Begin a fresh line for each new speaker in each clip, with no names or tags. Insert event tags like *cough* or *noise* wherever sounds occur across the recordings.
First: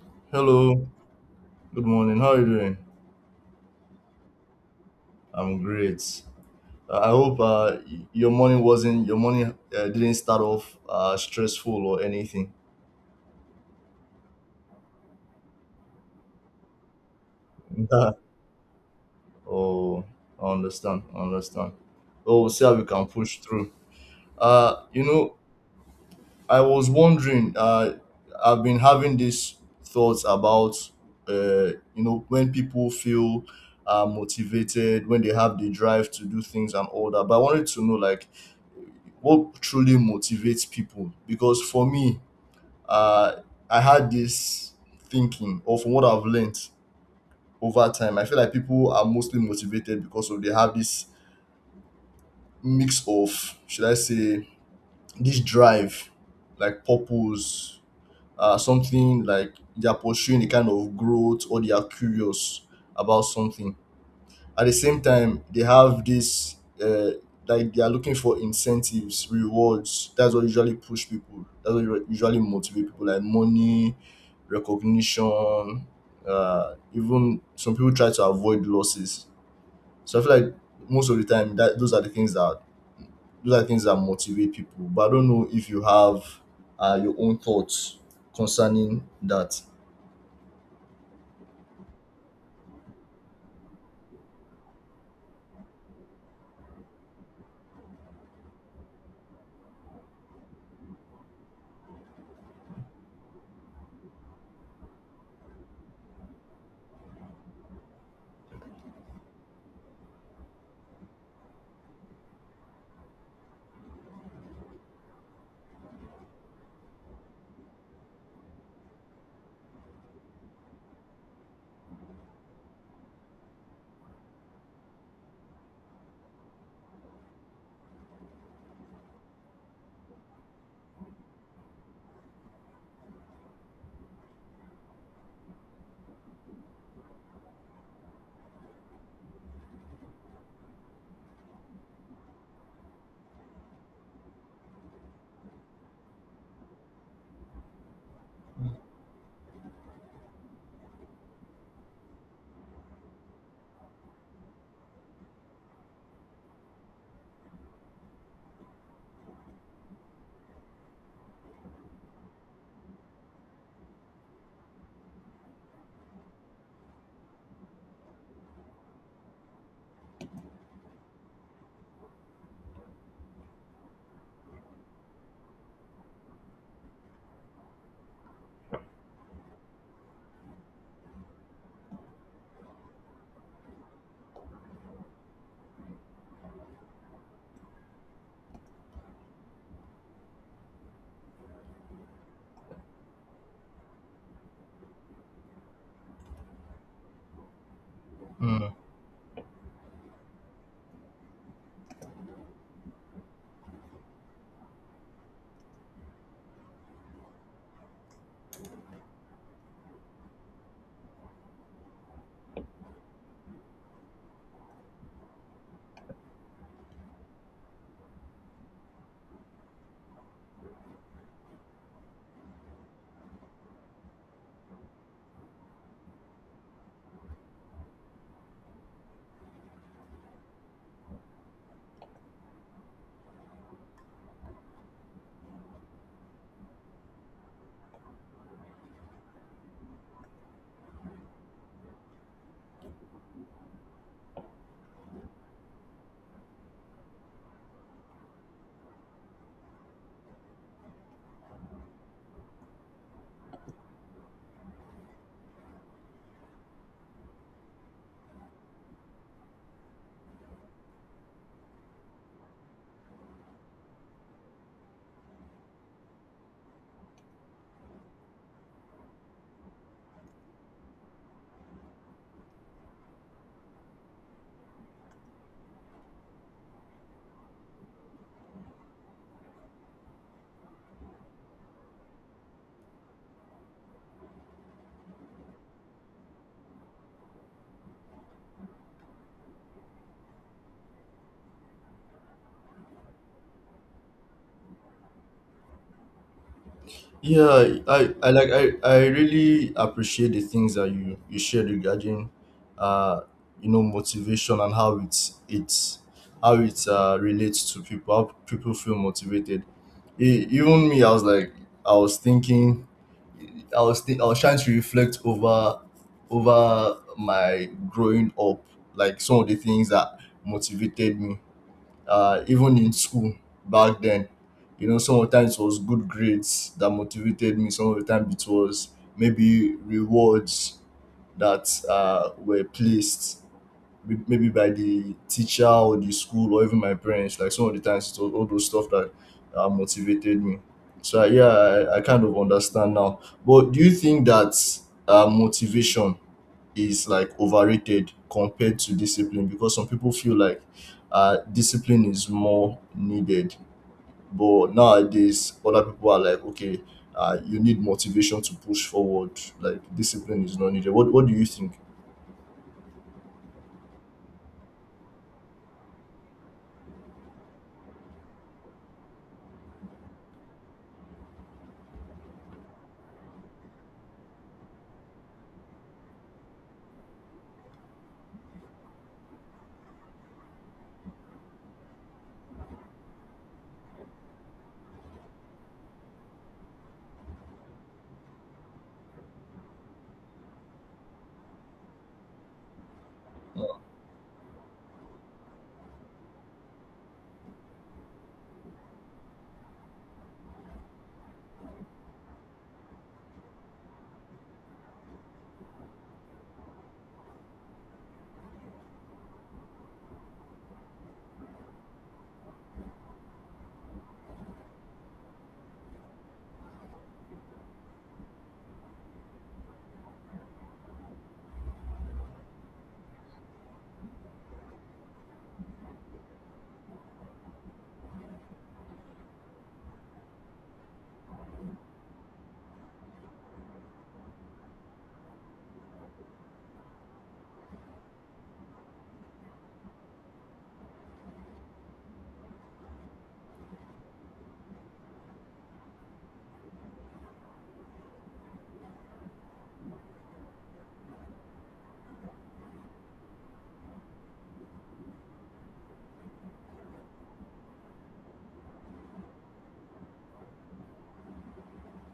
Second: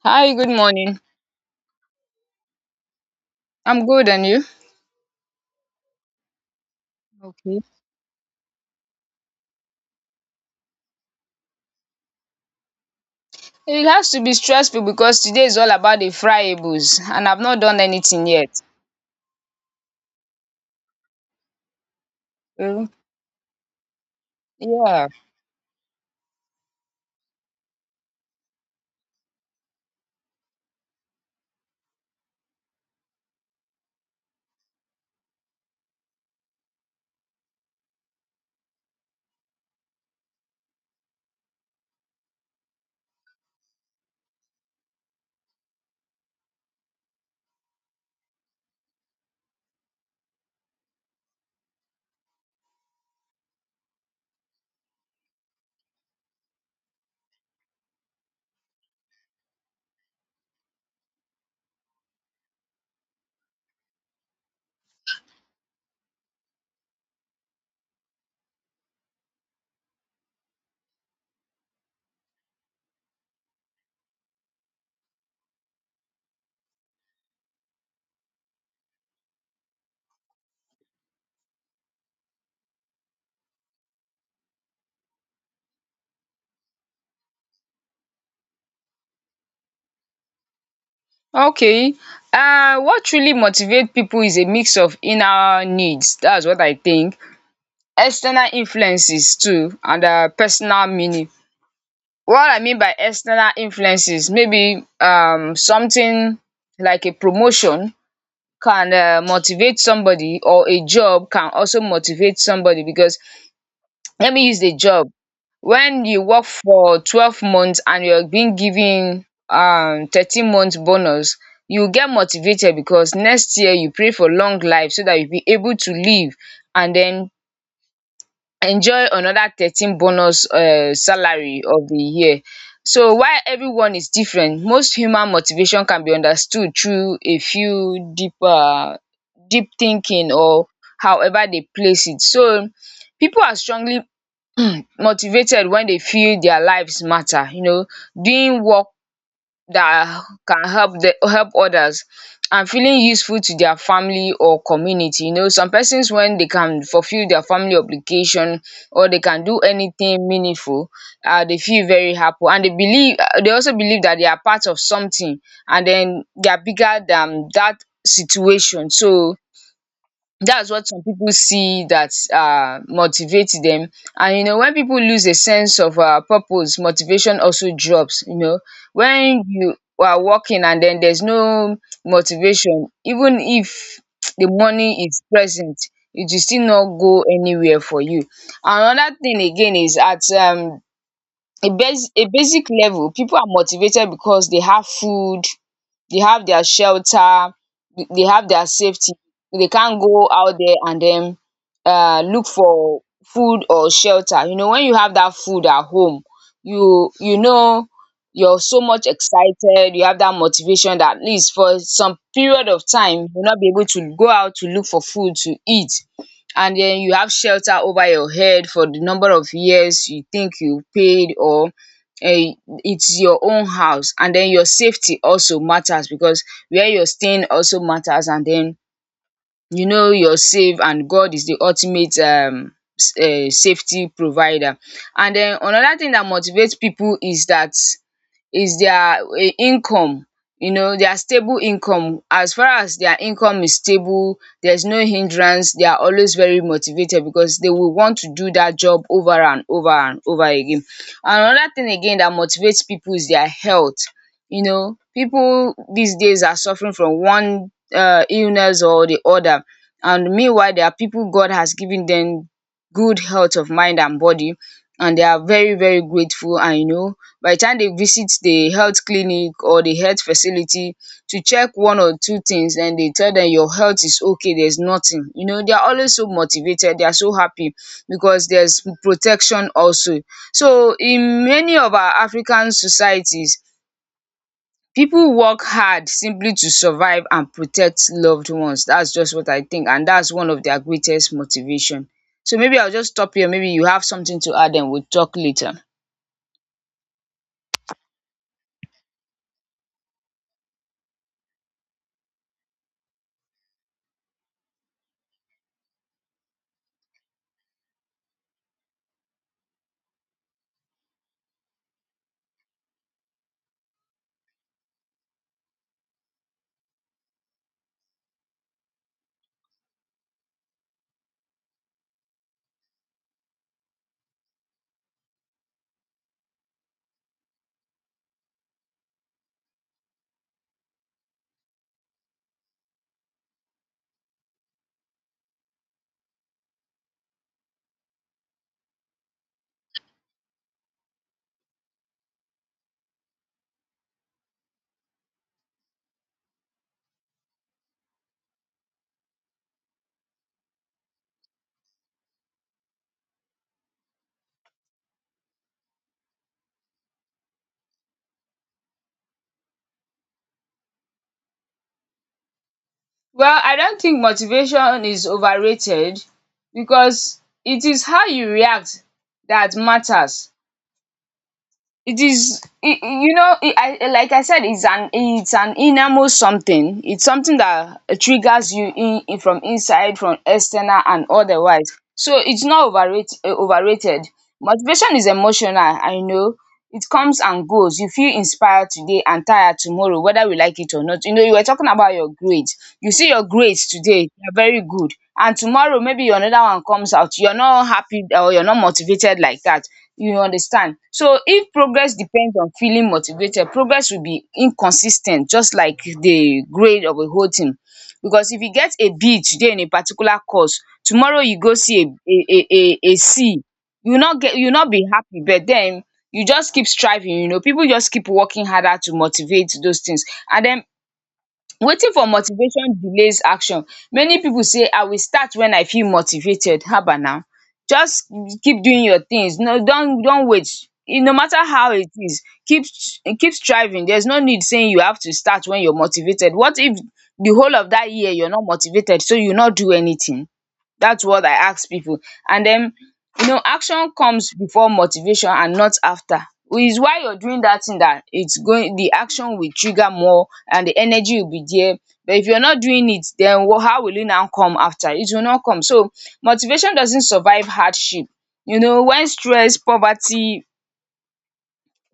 Hi, good
Hello,
morning.
good morning. How are you doing?
I'm good, and you?
I'm great. I hope
Okay.
your morning didn't start off stressful or anything.
It has to be stressful because today is all about the fryables, and I've not done anything
*laughs*
yet.
Oh, I understand. I understand. Well, we'll see how we
Mm,
can push through. Uh, you
yeah.
know, I was wondering. I've been having these thoughts about, when people feel motivated, when they have the drive to do things and all that. But I wanted to know, what truly motivates people. Because for me, uh, I had this thinking, or from what I've learned over time, I feel like people are mostly motivated because of they have this mix of, should I say, this drive, like purpose, something like they're pursuing a kind of growth, or they are curious about something. At the same time, they have this uh, like they are looking for incentives, rewards. That's what usually push people, that's what usually motivate people, like money, recognition, even some people try to avoid losses. So I feel like most of the time that those are the things that motivate people. But I don't know if you have your own thoughts concerning that.
Okay. What really motivates people is a mix of inner needs. That's what I think. External influences too, and personal meaning. What I mean by external influences, maybe something like a promotion can motivate somebody, or a job can also motivate somebody because let me use the job when you work for 12 months and you're being given 13 months bonus, you get motivated because next year you pray for long life so that you'll be able to live and then enjoy another 13 bonus salary of the year. So while everyone is different, most human motivation can be understood through a few deep deep thinking, or however they place it. So people are strongly motivated when they feel their lives matter. You know, doing work that can help the help others and feeling useful to their family or community. You know, some persons when they can fulfill their family obligation or they can do anything meaningful, they feel very happy and they also believe that they are part of something, and then they are bigger than that situation. So that's what some people see that motivate them. And you know, when people lose a sense of purpose, motivation also drops. You know, when you are working and then there's no motivation, even if *tsk* the money is present, it will still not go anywhere for you. Another thing again is at a basic level, people are motivated because they have food, they have their shelter, they have their safety. They can't go out there and then look for food or shelter. You know, when you have that food at home, you know, you're so much excited, you have that motivation that at least for some period of time you'll not be able to go out to look for food to eat. And then you have shelter over your head for the number of years you think you paid, or eh, it's your own house, and then your safety also matters because where you're staying also matters. And then you know you're safe, and God is the ultimate safety provider. And then another thing that motivates people is that is their income. You know, their stable income. As far as their income is stable, there's no hindrance, they are always very motivated because they will want to do that job over and over and over again. Another thing again that motivates people is their health. You know, people these days are suffering from one illness or the other, and meanwhile there are people God has given them good health of mind and body, and they are very very grateful. And you know, by the time they visit the health clinic or the health facility to check one or two things, then they tell them your health is okay, there's nothing. You know, they are always so motivated, they are so happy because there's protection also. So in many of our African societies, people work hard simply to survive and protect loved ones. That's just what I think, and that's one of their greatest motivation. So maybe I'll just stop here, maybe you have something to add, and we'll talk later.
Yeah, I really appreciate the things that you shared regarding uh you know motivation, and how it relates to people, how people feel motivated. Even me, I was like, I was thinking, I was trying to reflect over my growing up, like some of the things that motivated me, even in school back then. You know, sometimes it was good grades that motivated me. Sometimes it was maybe rewards that were placed, maybe by the teacher or the school or even my parents. Like some of the times, it was all those stuff that motivated me. So yeah, I kind of understand now. But do you think that motivation is like overrated compared to discipline, because some people feel like discipline is more needed. But nowadays, other people are like, okay, you need motivation to push forward. Like discipline is not needed. What do you think?
Well, I don't think motivation is overrated because it is how you react that matters. You know like I said, it's an innermost something, it's something that triggers you in from inside, from external and otherwise. So it's not overrated. Motivation is emotional, I know. It comes and goes. You feel inspired today and tired tomorrow, whether we like it or not. You know, you were talking about your grades. You see your grades today, they're very good, and tomorrow maybe another one comes out, you're not happy or you're not motivated like that. You understand? So if progress depends on feeling motivated, progress will be inconsistent, just like the grade of a whole thing. Because if you get a B today in a particular course, tomorrow you go see a C, you will not be happy. But then you just keep striving, you know. People just keep working harder to motivate those things. And then Wetin for motivation delays action? Many pipu say I will start wen I feel motivated, haba na. Just keep doing your things. No, don't wait. E no matter how it is, keep striving. There's no need sey you have to start wen you're motivated. What if the whole of dat year you're not motivated, so you no do anything? That's what I ask people. And then, you know, action comes before motivation and not after. Which is why you're doing that thing, that it's going, the action will trigger more and the energy will be there. But if you're not doing it, then how will it now come after? It will not come. So motivation doesn't survive hardship. You know, when stress, poverty,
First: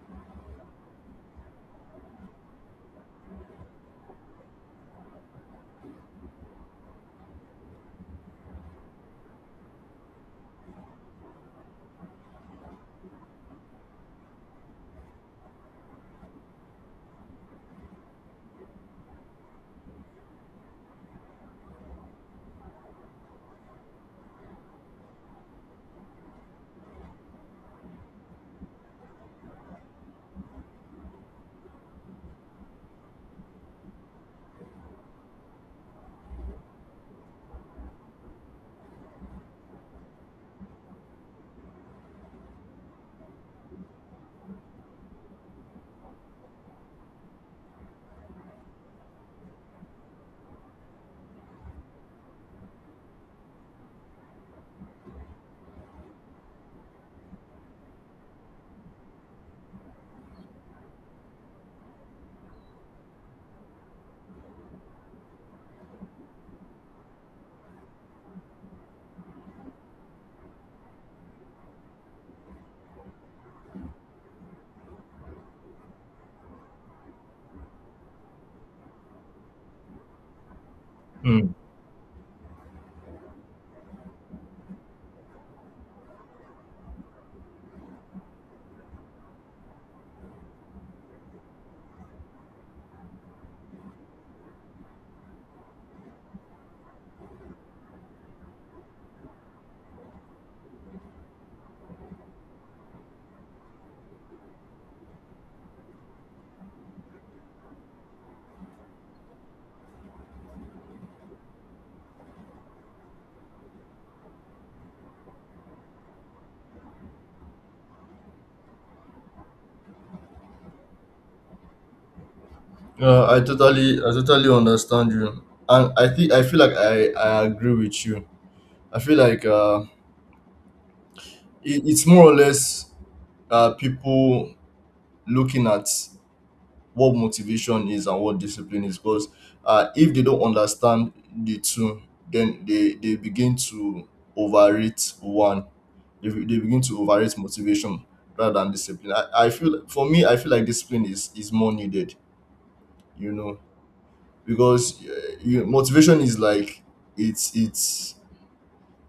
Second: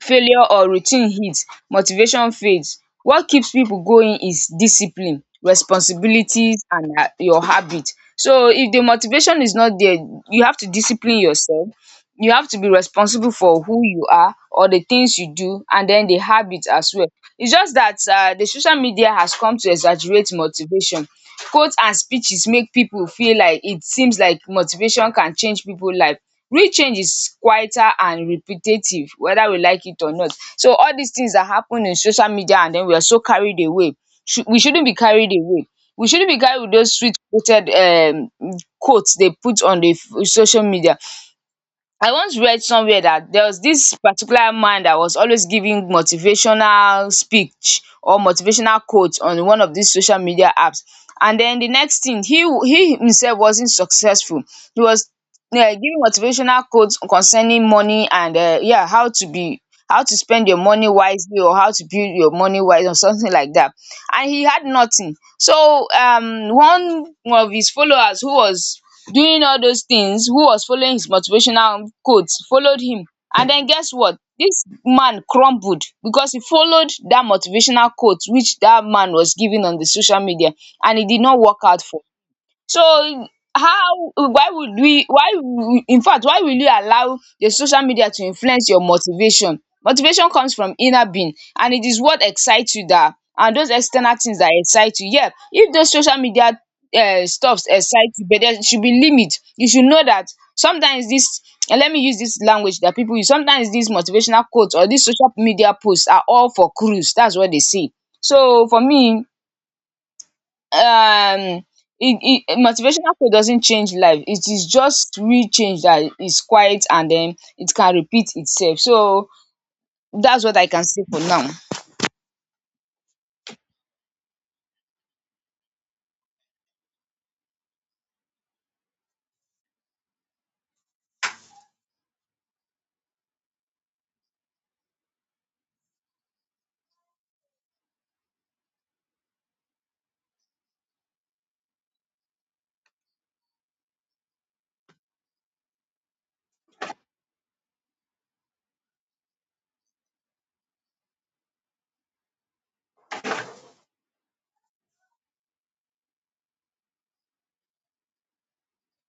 failure or routine hits, motivation fades. What keeps people going is discipline, responsibilities, and your habit. So if the motivation is not there, you have to discipline yourself, you have to be responsible for who you are or the things you do, and then the habits as well. It's just that the social media has come to exaggerate motivation. Quotes and speeches make people feel like it seems like motivation can change people's life. Real change is quieter and repetitive, whether we like it or not. So all these things that happen in social media, and then we are so carried away. We shouldn't be carried away. We shouldn't be carried with those sweet quoted quotes they put on the social media. I once read somewhere that there was this particular man that was always giving motivational speech or motivational quote on one of these social media apps, and then the next thing, he himself wasn't successful. He was giving motivational quotes concerning money and yeah, how to spend your money wisely, or how to build your money wise or something like that. And he had nothing. So one of his followers who was doing all those things, who was following his motivational quotes, followed him. And then guess what? This man crumbled because he followed that motivational quote which that man was giving on the social media, and it did not
Mm.
work out for. So how why would we why infact, why will you allow the social media to influence your motivation? Motivation comes from inner being, and it is what excites you, that and those external things that excite you. Yeah, if those social media stuffs excite you, but there should be limit. You should know that sometimes dis let me use dis language that pipu use. Sometimes dis motivational quote or dis social media post are all for cruise, dats what they say. So for me, um it, it motivation after doesn't change life. It is just real change that is quiet, and then it can repeat itself. So that's what I can say for now.
I totally understand you, and I think I feel like I agree with you. I feel like it's more or less people looking at what motivation is and what discipline is. Because if they don't understand the two, then they begin to overrate one. They begin to overrate motivation rather than discipline. I feel, for me I feel like discipline is more needed, you know. Because motivation is like, it's it's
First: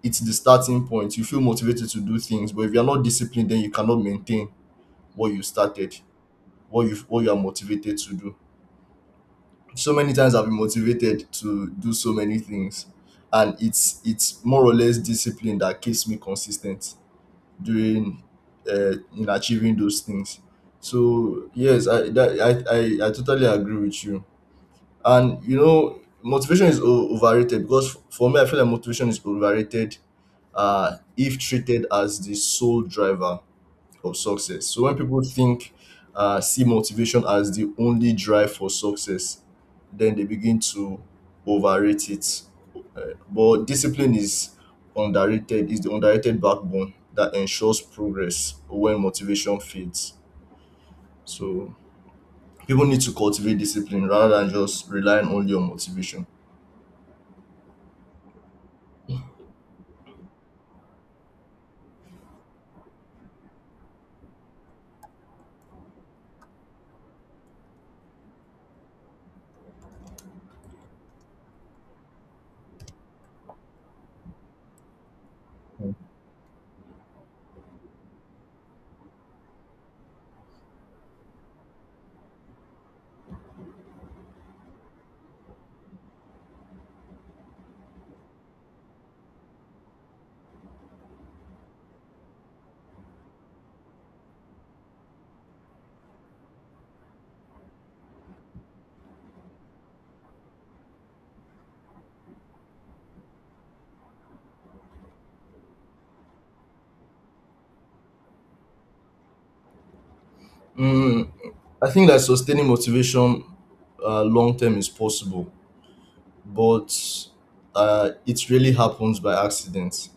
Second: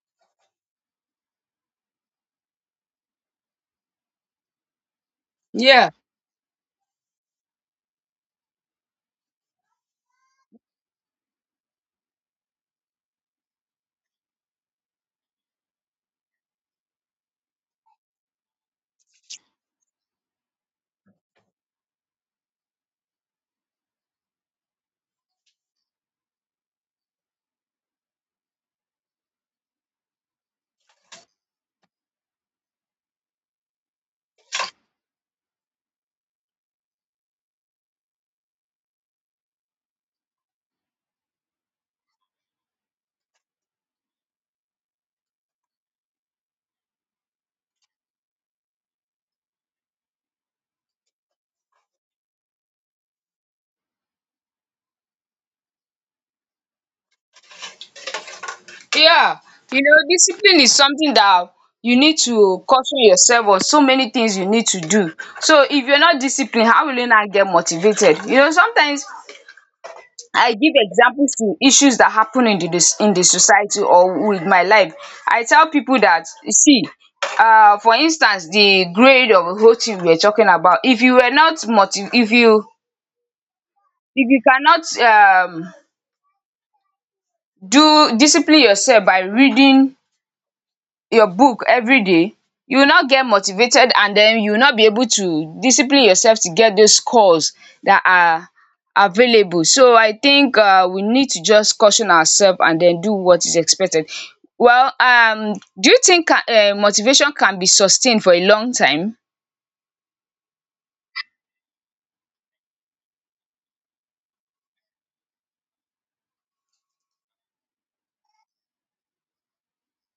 it's the starting point. You feel motivated to do things, but if you're not disciplined, then you cannot maintain what you
yeah
started, what you are motivated to do. So many times I've been motivated to do so many things, and it's more or less discipline that keeps me consistent during, in achieving those things. So yes, I that, I totally agree with you. And you know, motivation is overrated because, for me, I feel like motivation is overrated if treated as the sole driver of success. So when people think see motivation as the only drive for success, then they begin to overrate it. Uh, but discipline is underrated, is the underrated backbone that ensures progress when motivation fades. So people need to cultivate discipline rather than just relying only on motivation.
yeah, you know, discipline is something that you need to caution yourself on. So many things you need to do. So if you're not disciplined, how will you not get motivated? You know, sometimes I give examples to issues that happen in the in the society or with my life. I tell people that you see, for instance, the grade of the whole thing we are talking about. If you were not motiv- If you cannot do discipline yourself by reading your book every day, you will not get motivated, and then you will not be able to discipline yourself to get those scores that are available. So I think we need to just caution ourselves and then do what is expected. Well, do you think motivation can be sustained for a long time?
Mm, I think that sustaining motivation long term is possible, but it really happens by accident.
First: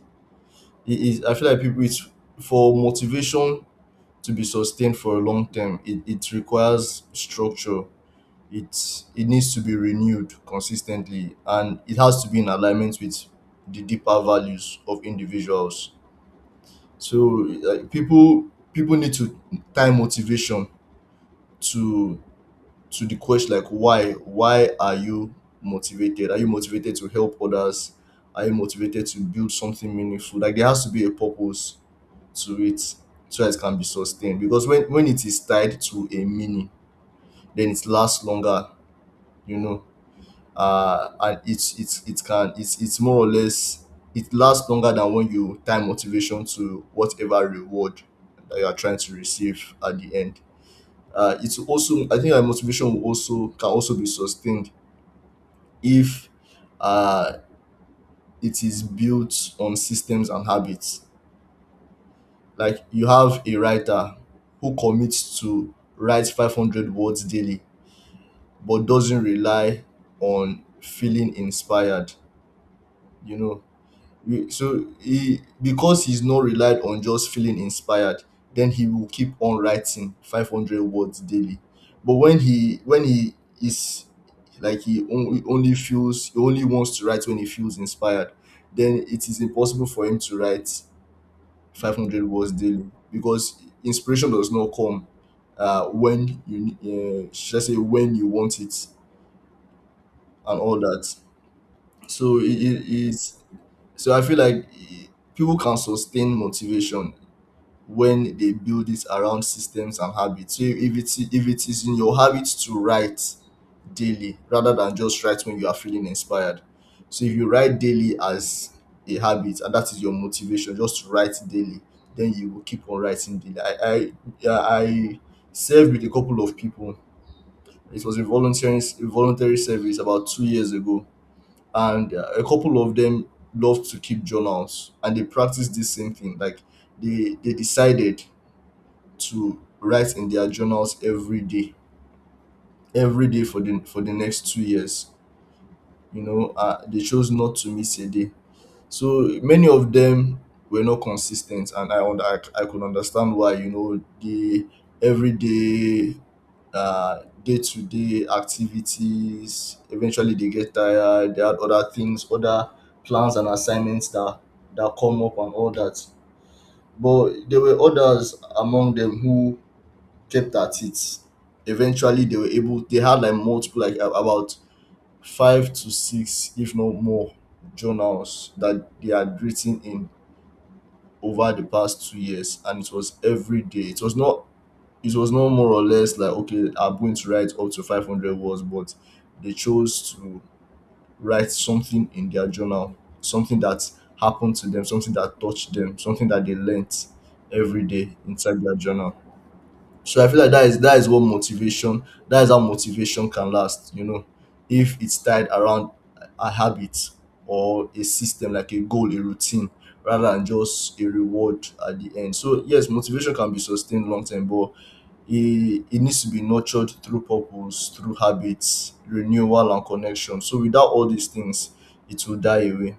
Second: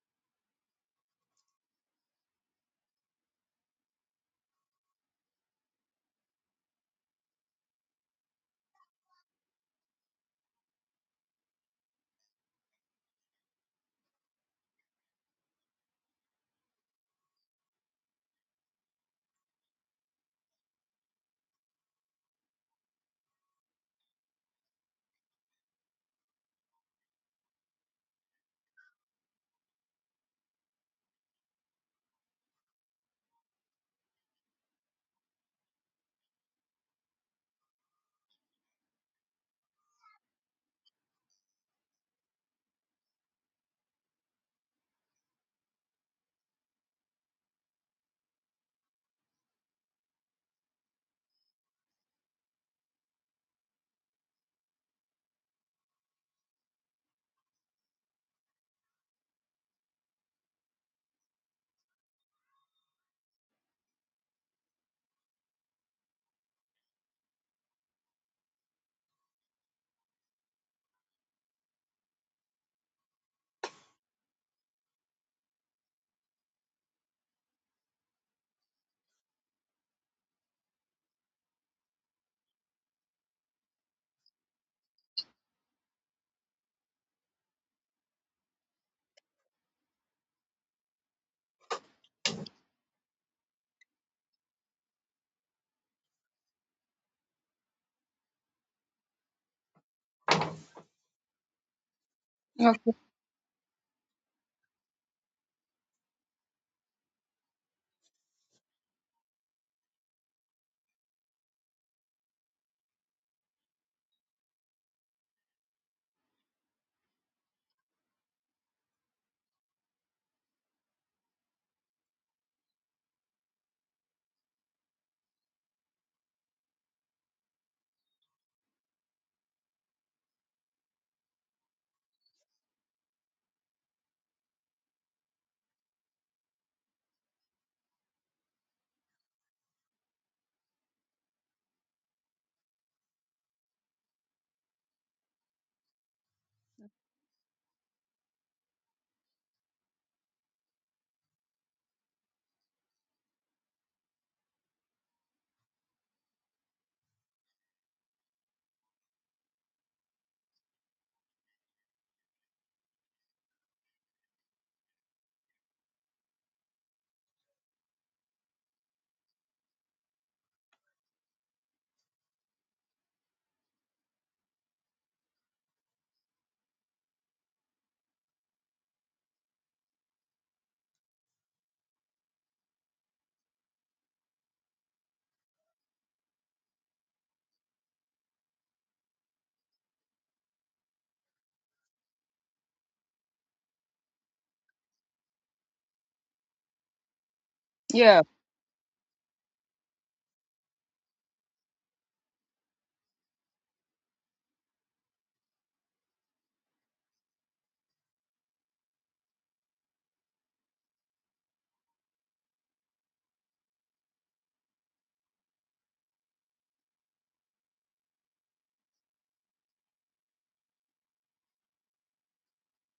I feel like people, it's for motivation to be sustained for a long term, it requires structure. It needs to be renewed consistently, and it has to be in alignment with the deeper values of individuals. So people need to tie motivation to to the question, like why are you motivated? Are you motivated to help others? Are you motivated to build something meaningful? Like there has to be a purpose to it, so that it can be sustained. Because when it is tied to a meaning, then it lasts longer, you know. And it's more or less it lasts longer than when you tie motivation to whatever reward that you are trying to receive at the end. It's also, I think our motivation will also can also be sustained if uh, it is built on systems and habits. Like you have a writer who commits to write 500 words daily but doesn't rely on feeling inspired, you know. So he, because he's not relied on just feeling inspired, then he will keep on writing 500 words daily. But when he is like he only feels, he only wants to write when he feels inspired, then it is impossible for him to write 500 words daily, because inspiration does not come should I say when you want it and all that. So it
Okay.
is So I feel like people can sustain motivation when they build it around systems and habits. So if it's if it is in your habit to write daily rather than just write when you are feeling inspired. So if you write daily as a habit, and that is your motivation, just write daily, then you will keep on writing daily. I Yeah, I served with a couple of people. It was a volunteering a voluntary service about 2 years ago, and a couple of them loved to keep journals, and they practiced this same thing. Like they decided to write in their journals every day for the next 2 years, you know. They chose not to miss a day. So many of them were not consistent, and I could understand why. You know, the everyday, uh, day to day activities. Eventually, they get tired. They had other things, other plans and assignments that come up and all that. But there were others among them who kept at it. Eventually, they were able. They had like multiple, like about five to six if not more journals that they had written in over the past 2 years, and it was every day. It was not more or less like, okay, I'm going to write up to 500 words. But they chose to write something in their journal, something that happened to them, something that touched them, something that they learnt, every day
Yeah.
inside their journal. So I feel like that is what motivation, that is how motivation can last, you know, if it's tied around a habit or a system, like a goal, a routine, rather than just a reward at the end. So yes, motivation can be sustained long term, but it needs to be nurtured through purpose, through habits, renewal and connection. So without all these things, it will die away.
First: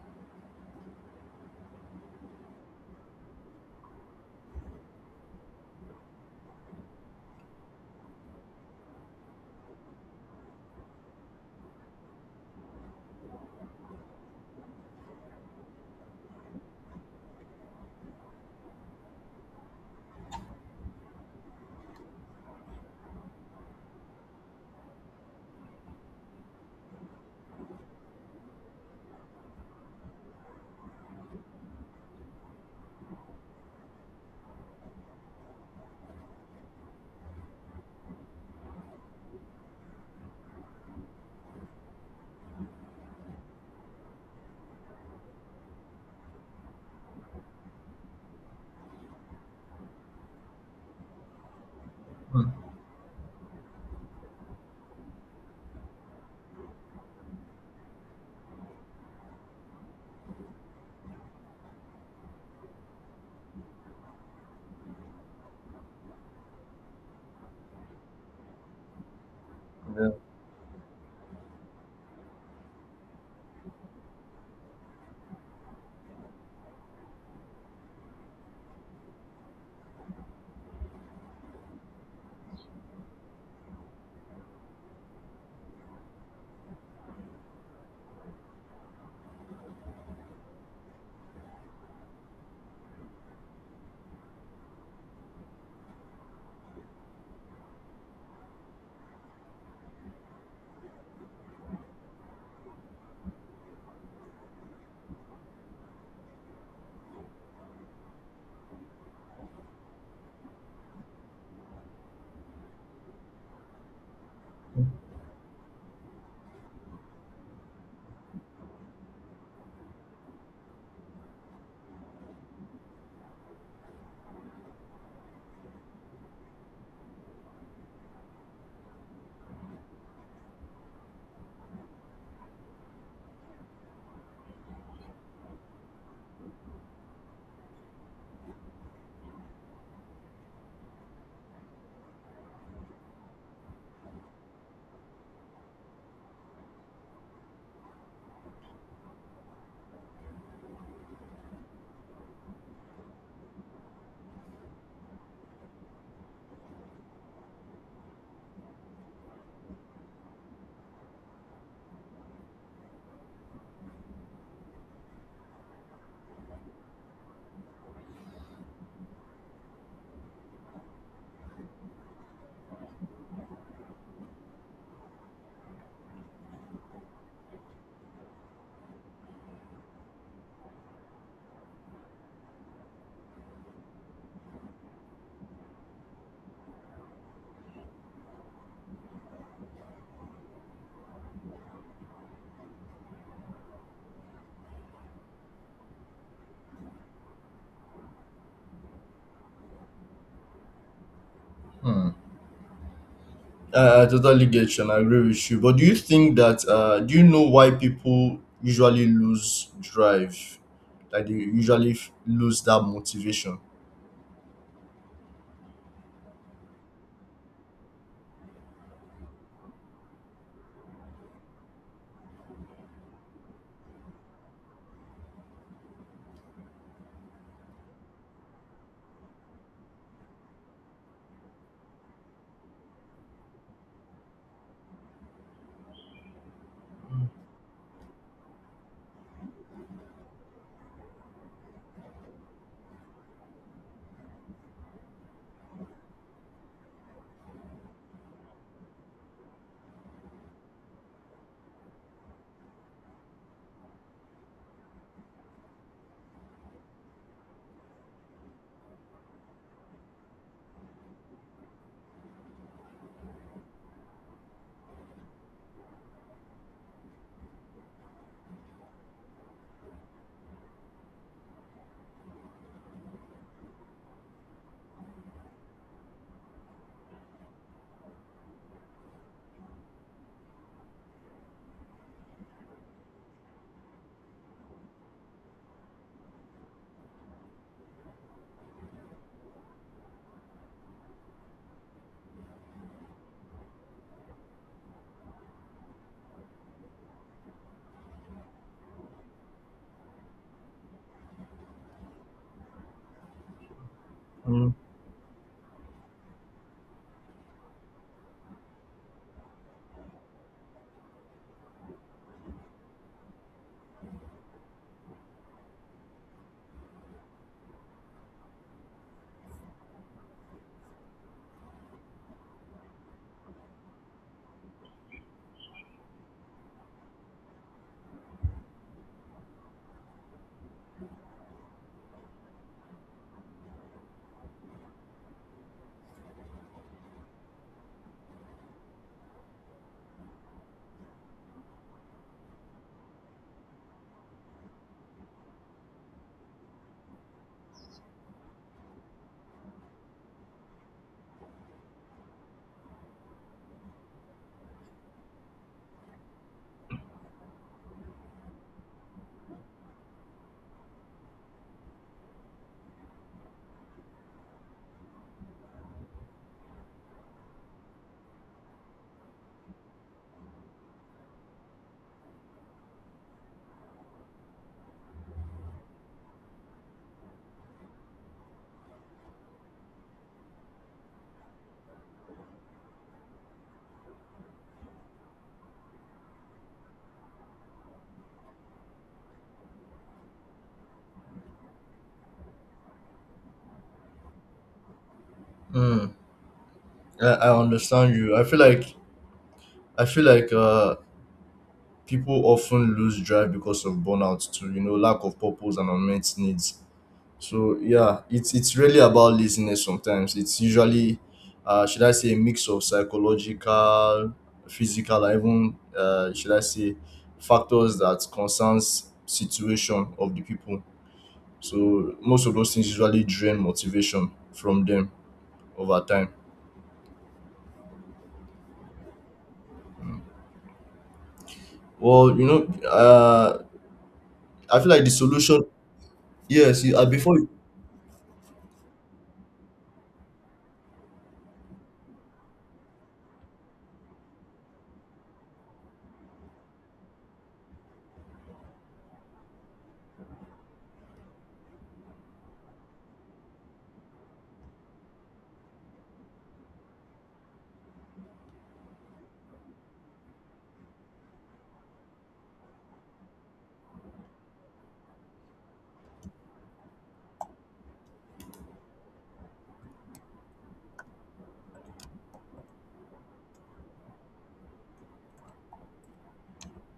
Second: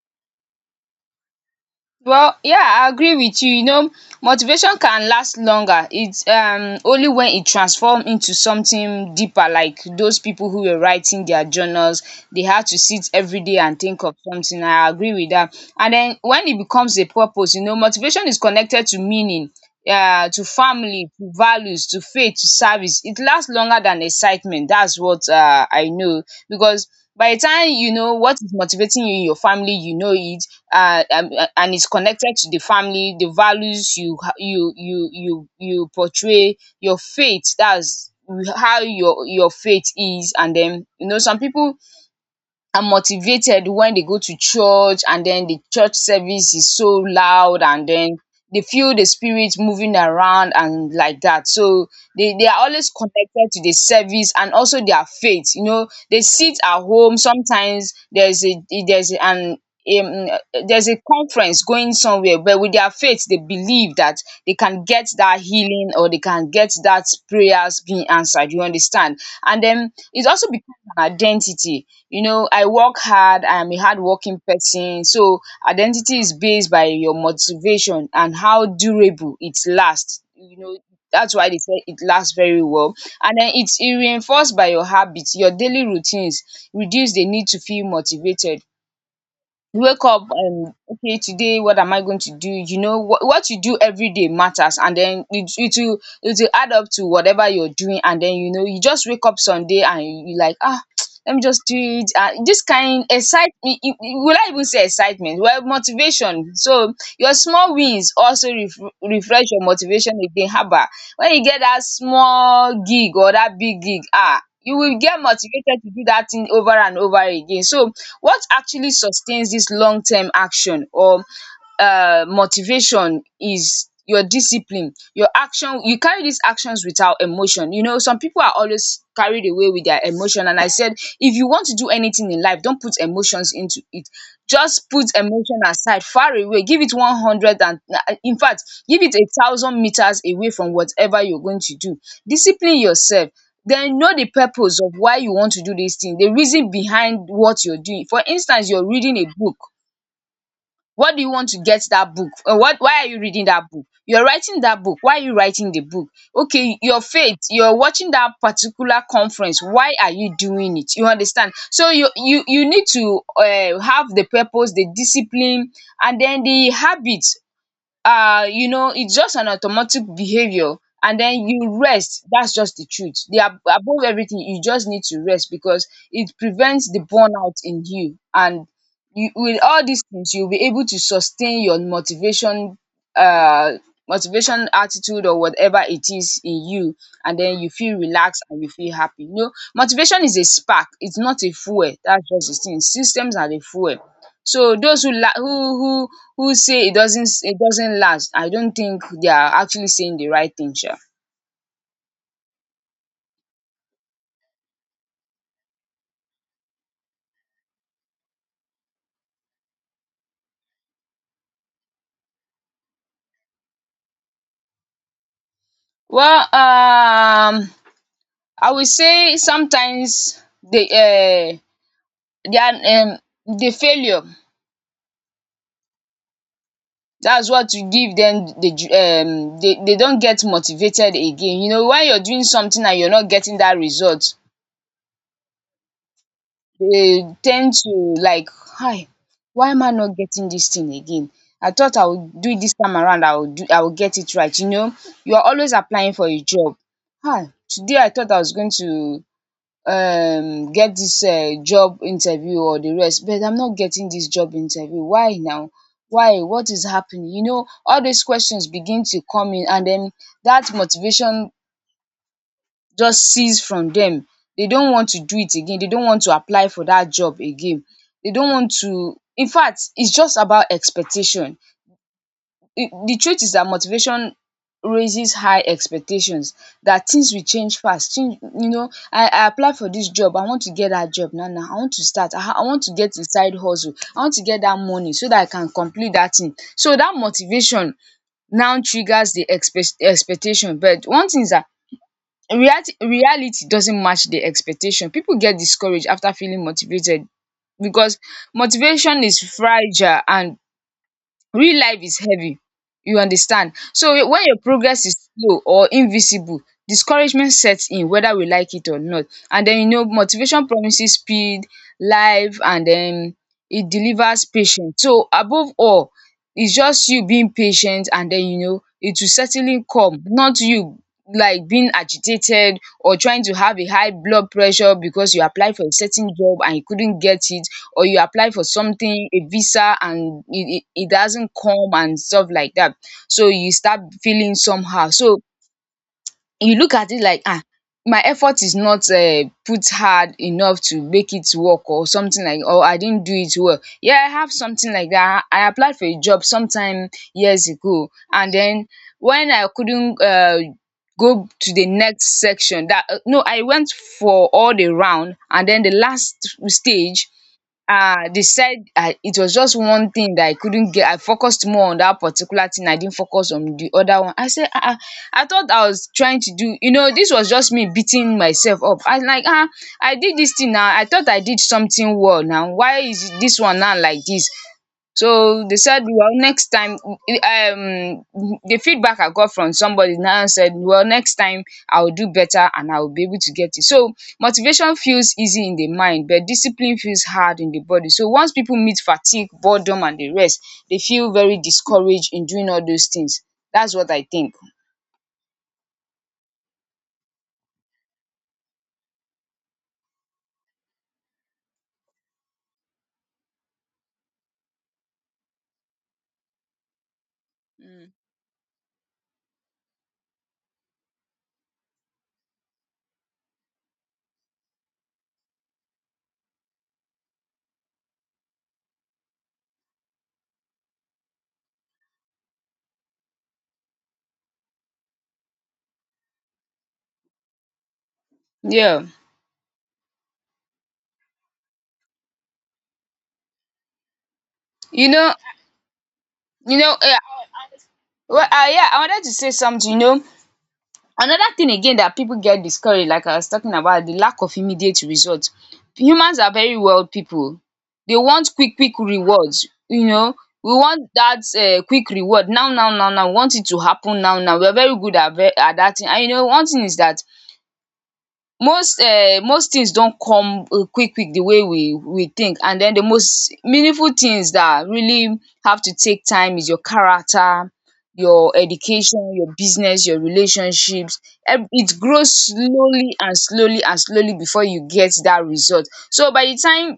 Well, yeah, I agree with you. You know, motivation can last longer. It's only when it transforms into something deeper, like those people who were writing their journals, they had to sit every day and think of something. I agree with that. And then when it becomes a purpose, you know, motivation is connected to meaning, to family, to values, to faith, to service. It lasts longer than excitement. That's what I know because by the time you know what is motivating you in your family, you know it and it's connected to the family, the values you portray, your faith. That's how your faith is. And then you know some people are motivated when they go to church, and then the church service is so loud, and then they feel the spirit moving around and like that. So they are always connected to the service and also their faith. You know, they sit at home. Sometimes there's an um there's a conference going somewhere, but with their faith they believe that they can get that healing, or they can get that prayers being answered, you understand. And then
Yeah.
it also becomes an identity. I work hard, I am a hardworking person. So identity is based by your motivation and how durable it lasts. That's why they say it lasts very well. And then it's e reinforced by your habits, your daily routines reduce the need to feel motivated. You wake up and okay, today what am I going to do? You know, what you do every day matters, and then it will add up to whatever you're doing. And then you know, you just wake up someday and you like, *tsk* let me just do it, this kind excitement. Will I even say excitement? Well, motivation. So your small wins also refresh your motivation again, haba. When you get that small gig or that big gig, ah, you will get motivated to do that thing over and over again. So what actually sustains this long term action or motivation is your discipline, your action. You carry these actions without emotion. You know, some people are always carried away with their emotion, and I said, if you want to do anything in life, don't put emotions into it. Just put emotion aside far away. Give it 100 and, in fact, give it 1,000 meters away from whatever you're going to do. Discipline yourself, then know the purpose of why you want to do this thing, the reason behind what you're doing. For instance, you're reading a book. What do you want to get that book? Or what why are you reading that book? You're writing that book. Why are you writing the book? Okay, your faith, you're watching that particular conference. Why are you doing it? You understand? So you need to have the purpose, the discipline, and then the habits. You know, it's just an automatic behavior, and then you rest. That's just the truth. The above everything, you just need to rest because it prevents the burnout in you. And you, with all these things, you'll be able to sustain your motivation, uh motivation, attitude, or whatever it is in you. And then you feel relaxed and you feel happy. You know, motivation is a spark, it's not a fuel. That's just the thing, systems are the fuel. So those who la who who say it doesn't last, I don't think they are actually saying the right thing, sha.
Hmm. I totally get you, and I agree with you. But do you think that do you know why people usually lose drive? Like they usually lose that motivation.
Well, I will say sometimes the, their, the failure, that's what will give them the they don't get motivated again. You know, when you're doing something and you're not getting that result, they tend to, like, hi, why am I not getting this thing again? I thought I would do it this time around, I will get it right, you know. You are always applying for a job. Hi, today I thought I was going to get this job interview or the rest, but I'm not getting this job interview. Why now? Why? What is happening? You know, all these questions begin to come in, and then that motivation just cease from them. They don't want to do it again. They don't want to apply for that job again. They don't want to. In fact, it's just about expectation. The truth is that motivation raises high expectations that things will change fast. Change, you know, I apply for this job. I want to get that job now. Now I want to start. I want to get a side hustle. I want to get that money so that I can complete that thing. So that motivation now triggers the expectation. But one thing is that reality doesn't match the expectation. People get discouraged after feeling motivated because motivation is fragile and real life is heavy, you understand. So when your
Mm.
progress is slow or invisible, discouragement sets in, whether we like it or not. And then you know, motivation promises speed, life and then it delivers patience. So above all, it's just you being patient, and then you know it will certainly come. Not you like being agitated or trying to have a high blood pressure because you applied for a certain job and you couldn't get it, or you apply for something, a visa, and it doesn't come and stuff like that. So you start feeling somehow. So you look at it like, my effort is not put hard enough to make it work or something like, or I didn't do it well. Yeah, I have something like that. I applied for a job sometime years ago, and then when I couldn't go to the next section, that, no, I went for all the round, and then the last stage, they said I it was just one thing that I couldn't get. I focused more on that particular thing. I didn't focus on the other one. I said, I thought I was trying to do, you know, this was just me beating myself up. I was like, I did this thing now. I thought I did something well now. Why is this one now like this? So they said, well, next time, the feedback I got from somebody now said, well, next time I'll do better and I'll be able to get it. So motivation feels easy in the mind, but discipline feels hard in the body. So once people meet fatigue, boredom, and the rest, they feel very discouraged in doing all those things. That's what I think.
Mm, I understand you. I feel like I feel like uh people often lose drive because of burnout too, you know, lack of purpose and unmet needs. So
Mm.
yeah, it's really about laziness sometimes. It's usually should I say a mix of psychological, physical, and even, should I say factors that concerns situation of the people. So most of those things usually drain motivation from them over time.
Yeah.
Well, you know, I feel like the
You know,
solution
you
Yes,
know,
before,
well, yeah, I wanted to say something. Another thing again that people get discouraged, like I was talking about, the lack of immediate results. Humans are very wild people. They want quick, quick rewards, you know. We want that, quick reward now, now, now, now. We want it to happen now, now. We're very good at, at that thing. And you know, one thing is that most things don come, eh, quick quick the way we think, and den the most meaningful things that really have to take time is your character, your education, your business, your relationships. It grows slowly and slowly and slowly before you get that result. So by the time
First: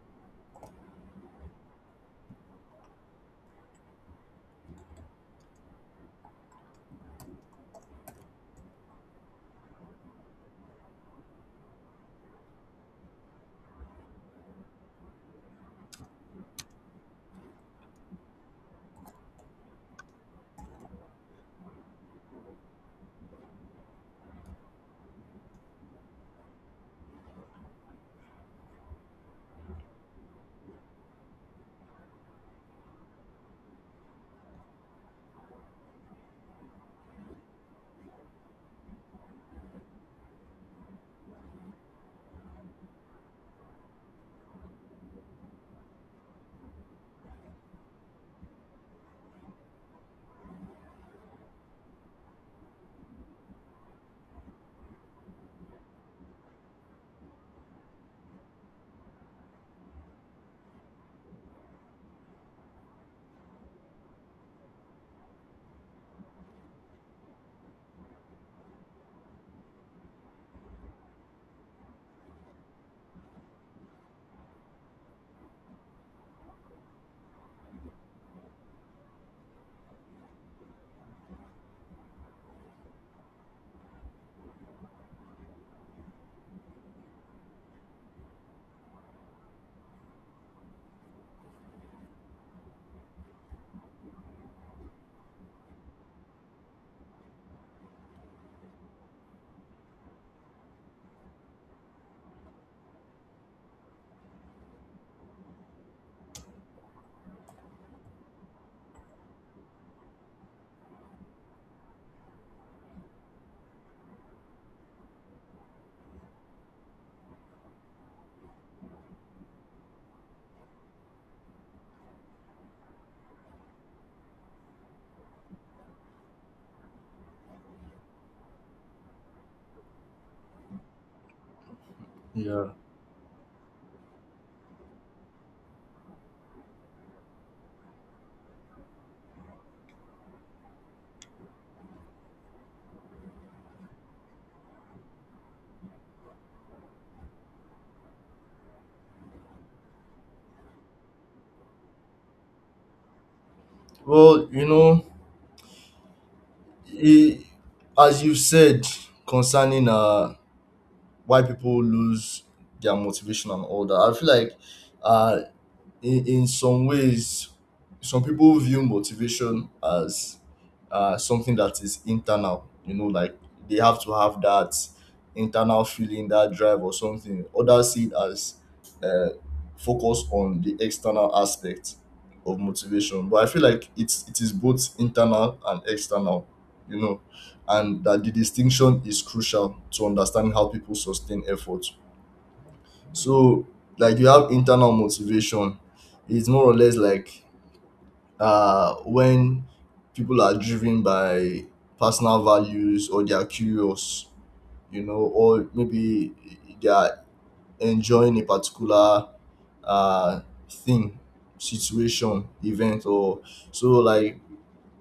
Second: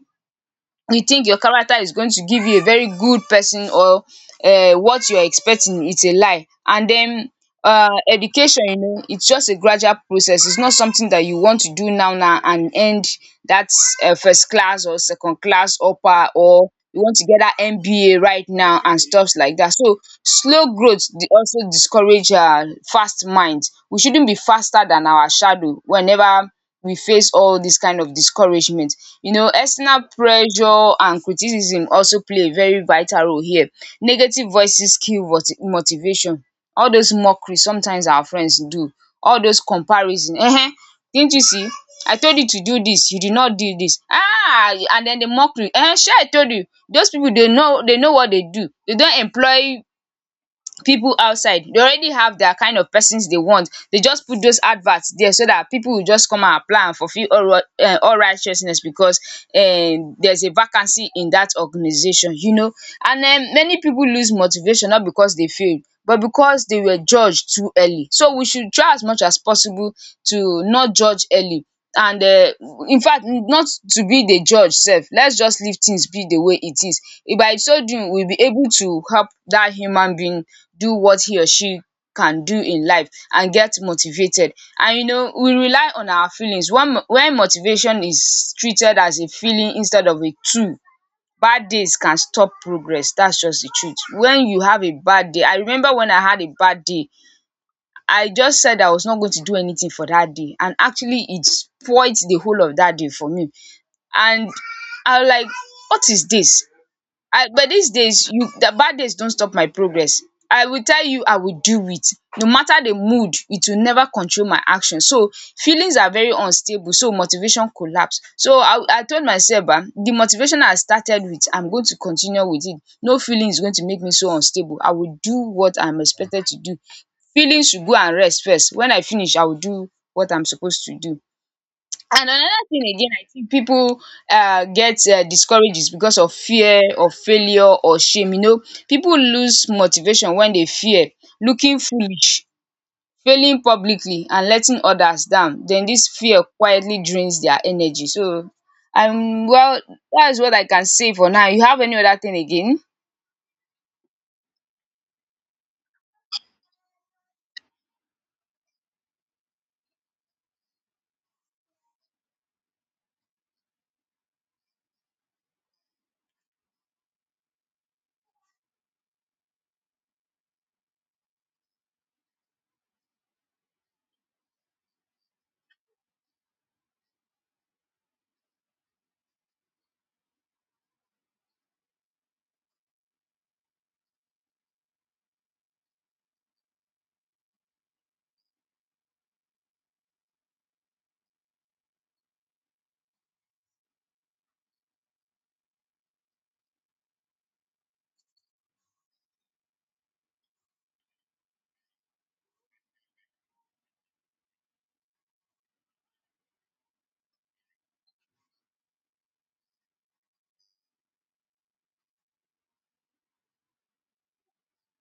you think your character is going to give you a very good person or what you are expecting, it's a lie. And den, education, you know, it's just a gradual process. It's not something that you want to do now now and end that, first class or second class upper, or you want to get that MBA right now and stuffs like that. So slow growth also discourage, fast minds. We shouldn't be faster than our shadow whenever we face all this kind of discouragement. You know, external pressure and criticism also play a very vital role here. Negative voices kill motivation, all those mockery sometimes our friends do, all those comparison, ehen, didn't you see, I told you to do this, you did not do this, ah, and then the mockery, ehen, shey, I told you. Those people, they know, they know what they do. They don't employ people outside, they already have their kind of persons they want. They just put those adverts there so that people will just come and apply and fulfill all, all righteousness, because, there's a vacancy in that organization, you know. And, many people lose motivation not because they failed, but because they were judged too early. So we should try as much as possible to not judge early, and, in fact, not to be the judge sef. Let's just leave things be the way it is. If by so doing we'll be able to help that human being do what he or she can do in life and get motivated. And you know, we rely on our feelings when when motivation is treated as a feeling instead of a tool, bad days can stop progress. That's just the truth. When you have a bad day, I remember when I had a bad day, I just said I was not going to do anything for that day. And actually, it spoiled the whole of that day for me. And I was like, what is this? I, but these days, you, the bad days don't stop my progress. I will tell you, I will do it. No matter the mood, it will never control my action. So feelings are very unstable. So motivation collapse. So I told myself, the motivation I started with, I'm going to continue with it. No feeling is going to make me so unstable. I will do what I'm expected to do. Feelings should go and rest first. When I finish, I will do what I'm supposed to do. And another
yeah.
thing again, I think people, get, discouraged is because of fear of failure or shame. You know, people lose motivation when they fear looking foolish, failing publicly, and letting others down. Then this fear quietly drains their energy. So, well, that's what I can say for now. You have any other thing again?
Well, you know, I as you said concerning why people lose their motivation and all that. I feel like uh, in some ways, some people view motivation as something that is internal. You know, like they have to have that internal feeling, that drive or something. Others see it as uh, focus on the external aspect of motivation. But I feel like it is both internal and external. You know, and that the distinction is crucial to understanding how people sustain effort. So like you have internal motivation. It's more or less like when people are driven by personal values, or they are curious, you know, or maybe they are enjoying a particular uh thing, situation, event, or so. Like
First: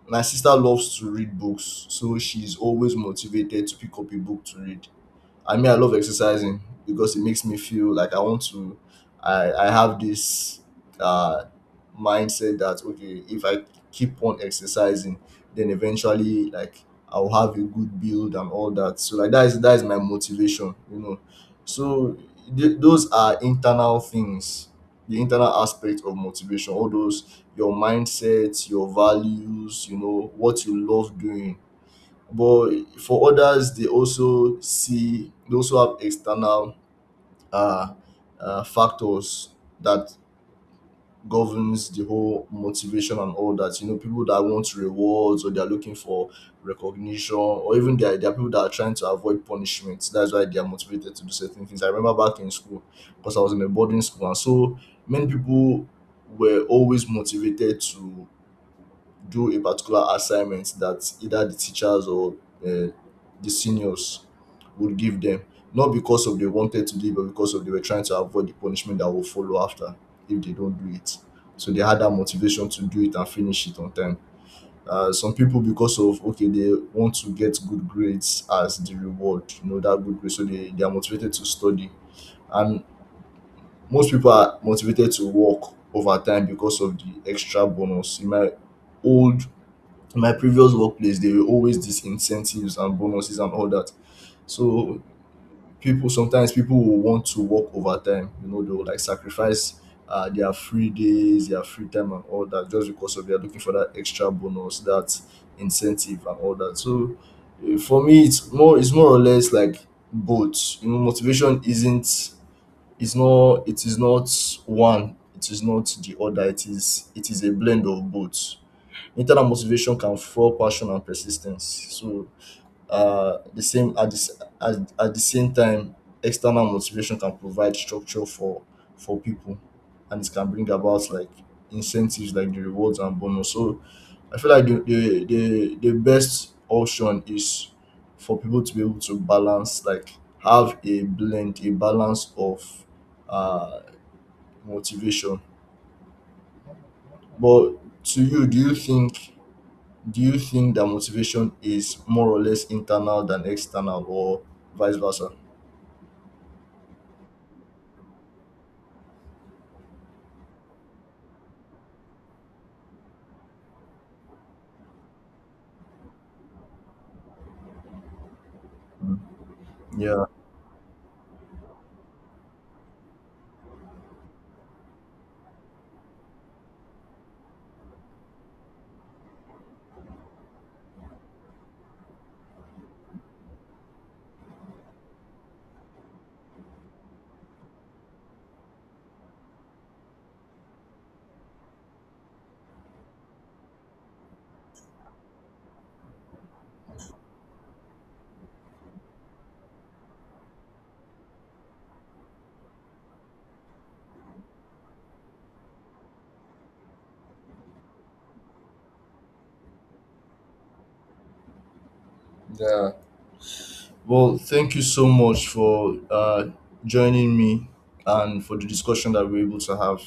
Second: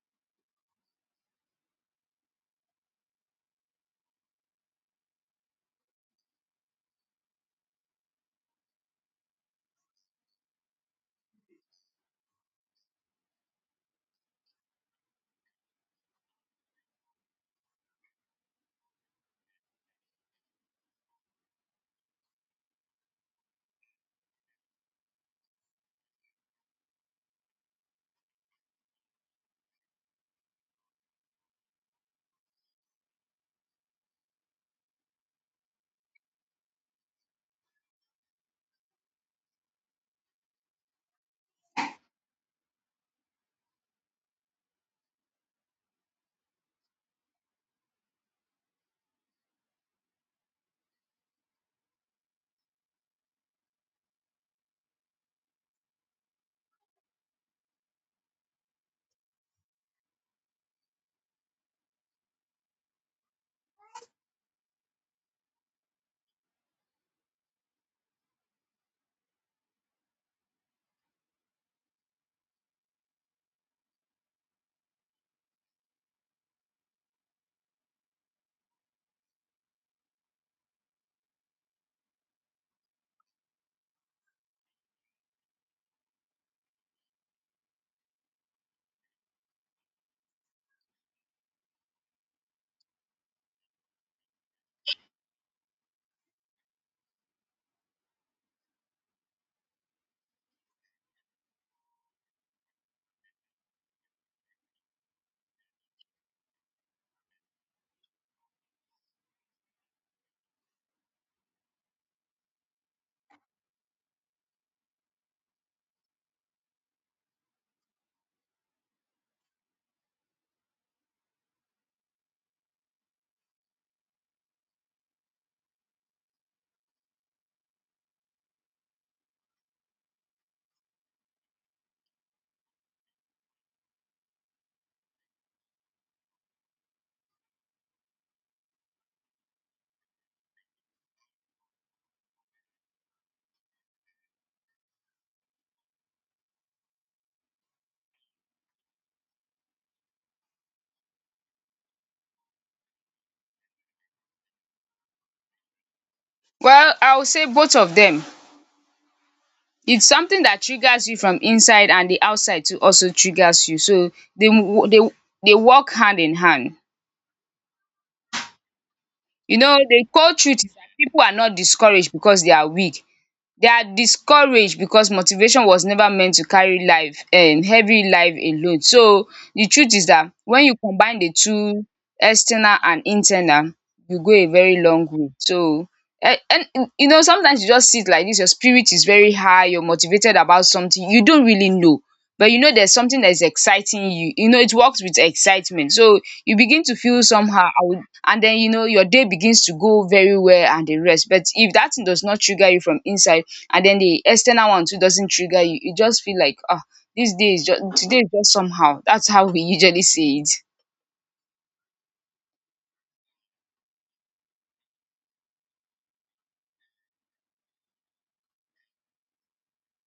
my sister loves to read books, so she's always motivated to pick up a book to read. I mean, I love exercising because it makes me feel like I want to. I have this uh, mindset that, okay, if I keep on exercising, then eventually like I'll have a good build and all that. So like that is my motivation, you know. So those are internal things, the internal aspect of motivation. All those your mindset, your values, you know what you love doing. But for others, they also have external uh, factors that governs the whole motivation and all that. You know, people that want rewards, or they're looking for recognition, or even there are people that are trying to avoid punishment. That's why they are motivated to do certain things. I remember back in school, because I was in a boarding school, and so many people were always motivated to do a particular assignment that either the teachers or uh, the seniors would give them, not because of they wanted to do it, but because of they were trying to avoid the punishment that will follow after if they don't do it. So they had that motivation to do it and finish it on time. Some people, because of okay they want to get good grades as the reward, you know that good grade, so they are motivated to study. And most people are motivated to work over time because of the extra bonus. In my old in my previous workplace there were always these incentives and bonuses and all that. So people sometimes people will want to work overtime. You know, they will like sacrifice their free days, their free time and all that, just because of they're looking for that extra bonus, that incentive and all that. So for me it's more or less like both. You know, motivation isn't it's not it is not one, it is not the other. It is it is a blend of both. Internal motivation can fuel passion and persistence. So the same at at the same time, external motivation can provide structure for people, and it can bring about like incentives, like the rewards and bonus. So I feel like the best option is for people to be able to balance, like have a blend, a balance of uh motivation. But to you, do you think, do you think that motivation is more or less internal than external, or vice versa?
Well, I will say both of them. It's something that triggers you from inside, and the outside too also triggers you. So they they they work hand in hand. You know, the
Yeah.
cold truth is that people are not discouraged because they are weak. They are discouraged because motivation was never meant to carry life heavy life alone. So the truth is that when you combine the two, external and internal, you go a very long way. So, and you know, sometimes you just sit like this, your spirit is very high, you're motivated about something you don't really know, but you know there's something that is exciting you. You know it works with excitement, so you begin to feel somehow I would, and then you know your day begins to go very well and the rest. But if that thing does not trigger you from inside, and then the external one too doesn't trigger you just feel like, this day is just, today is just somehow. That's how we usually see it.
Yeah. Well, thank you so much for joining me and for the discussion that we're able to have.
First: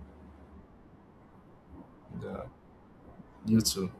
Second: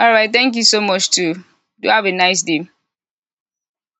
All right, thank you so much too. Do have a nice
Yeah,
day.
you too.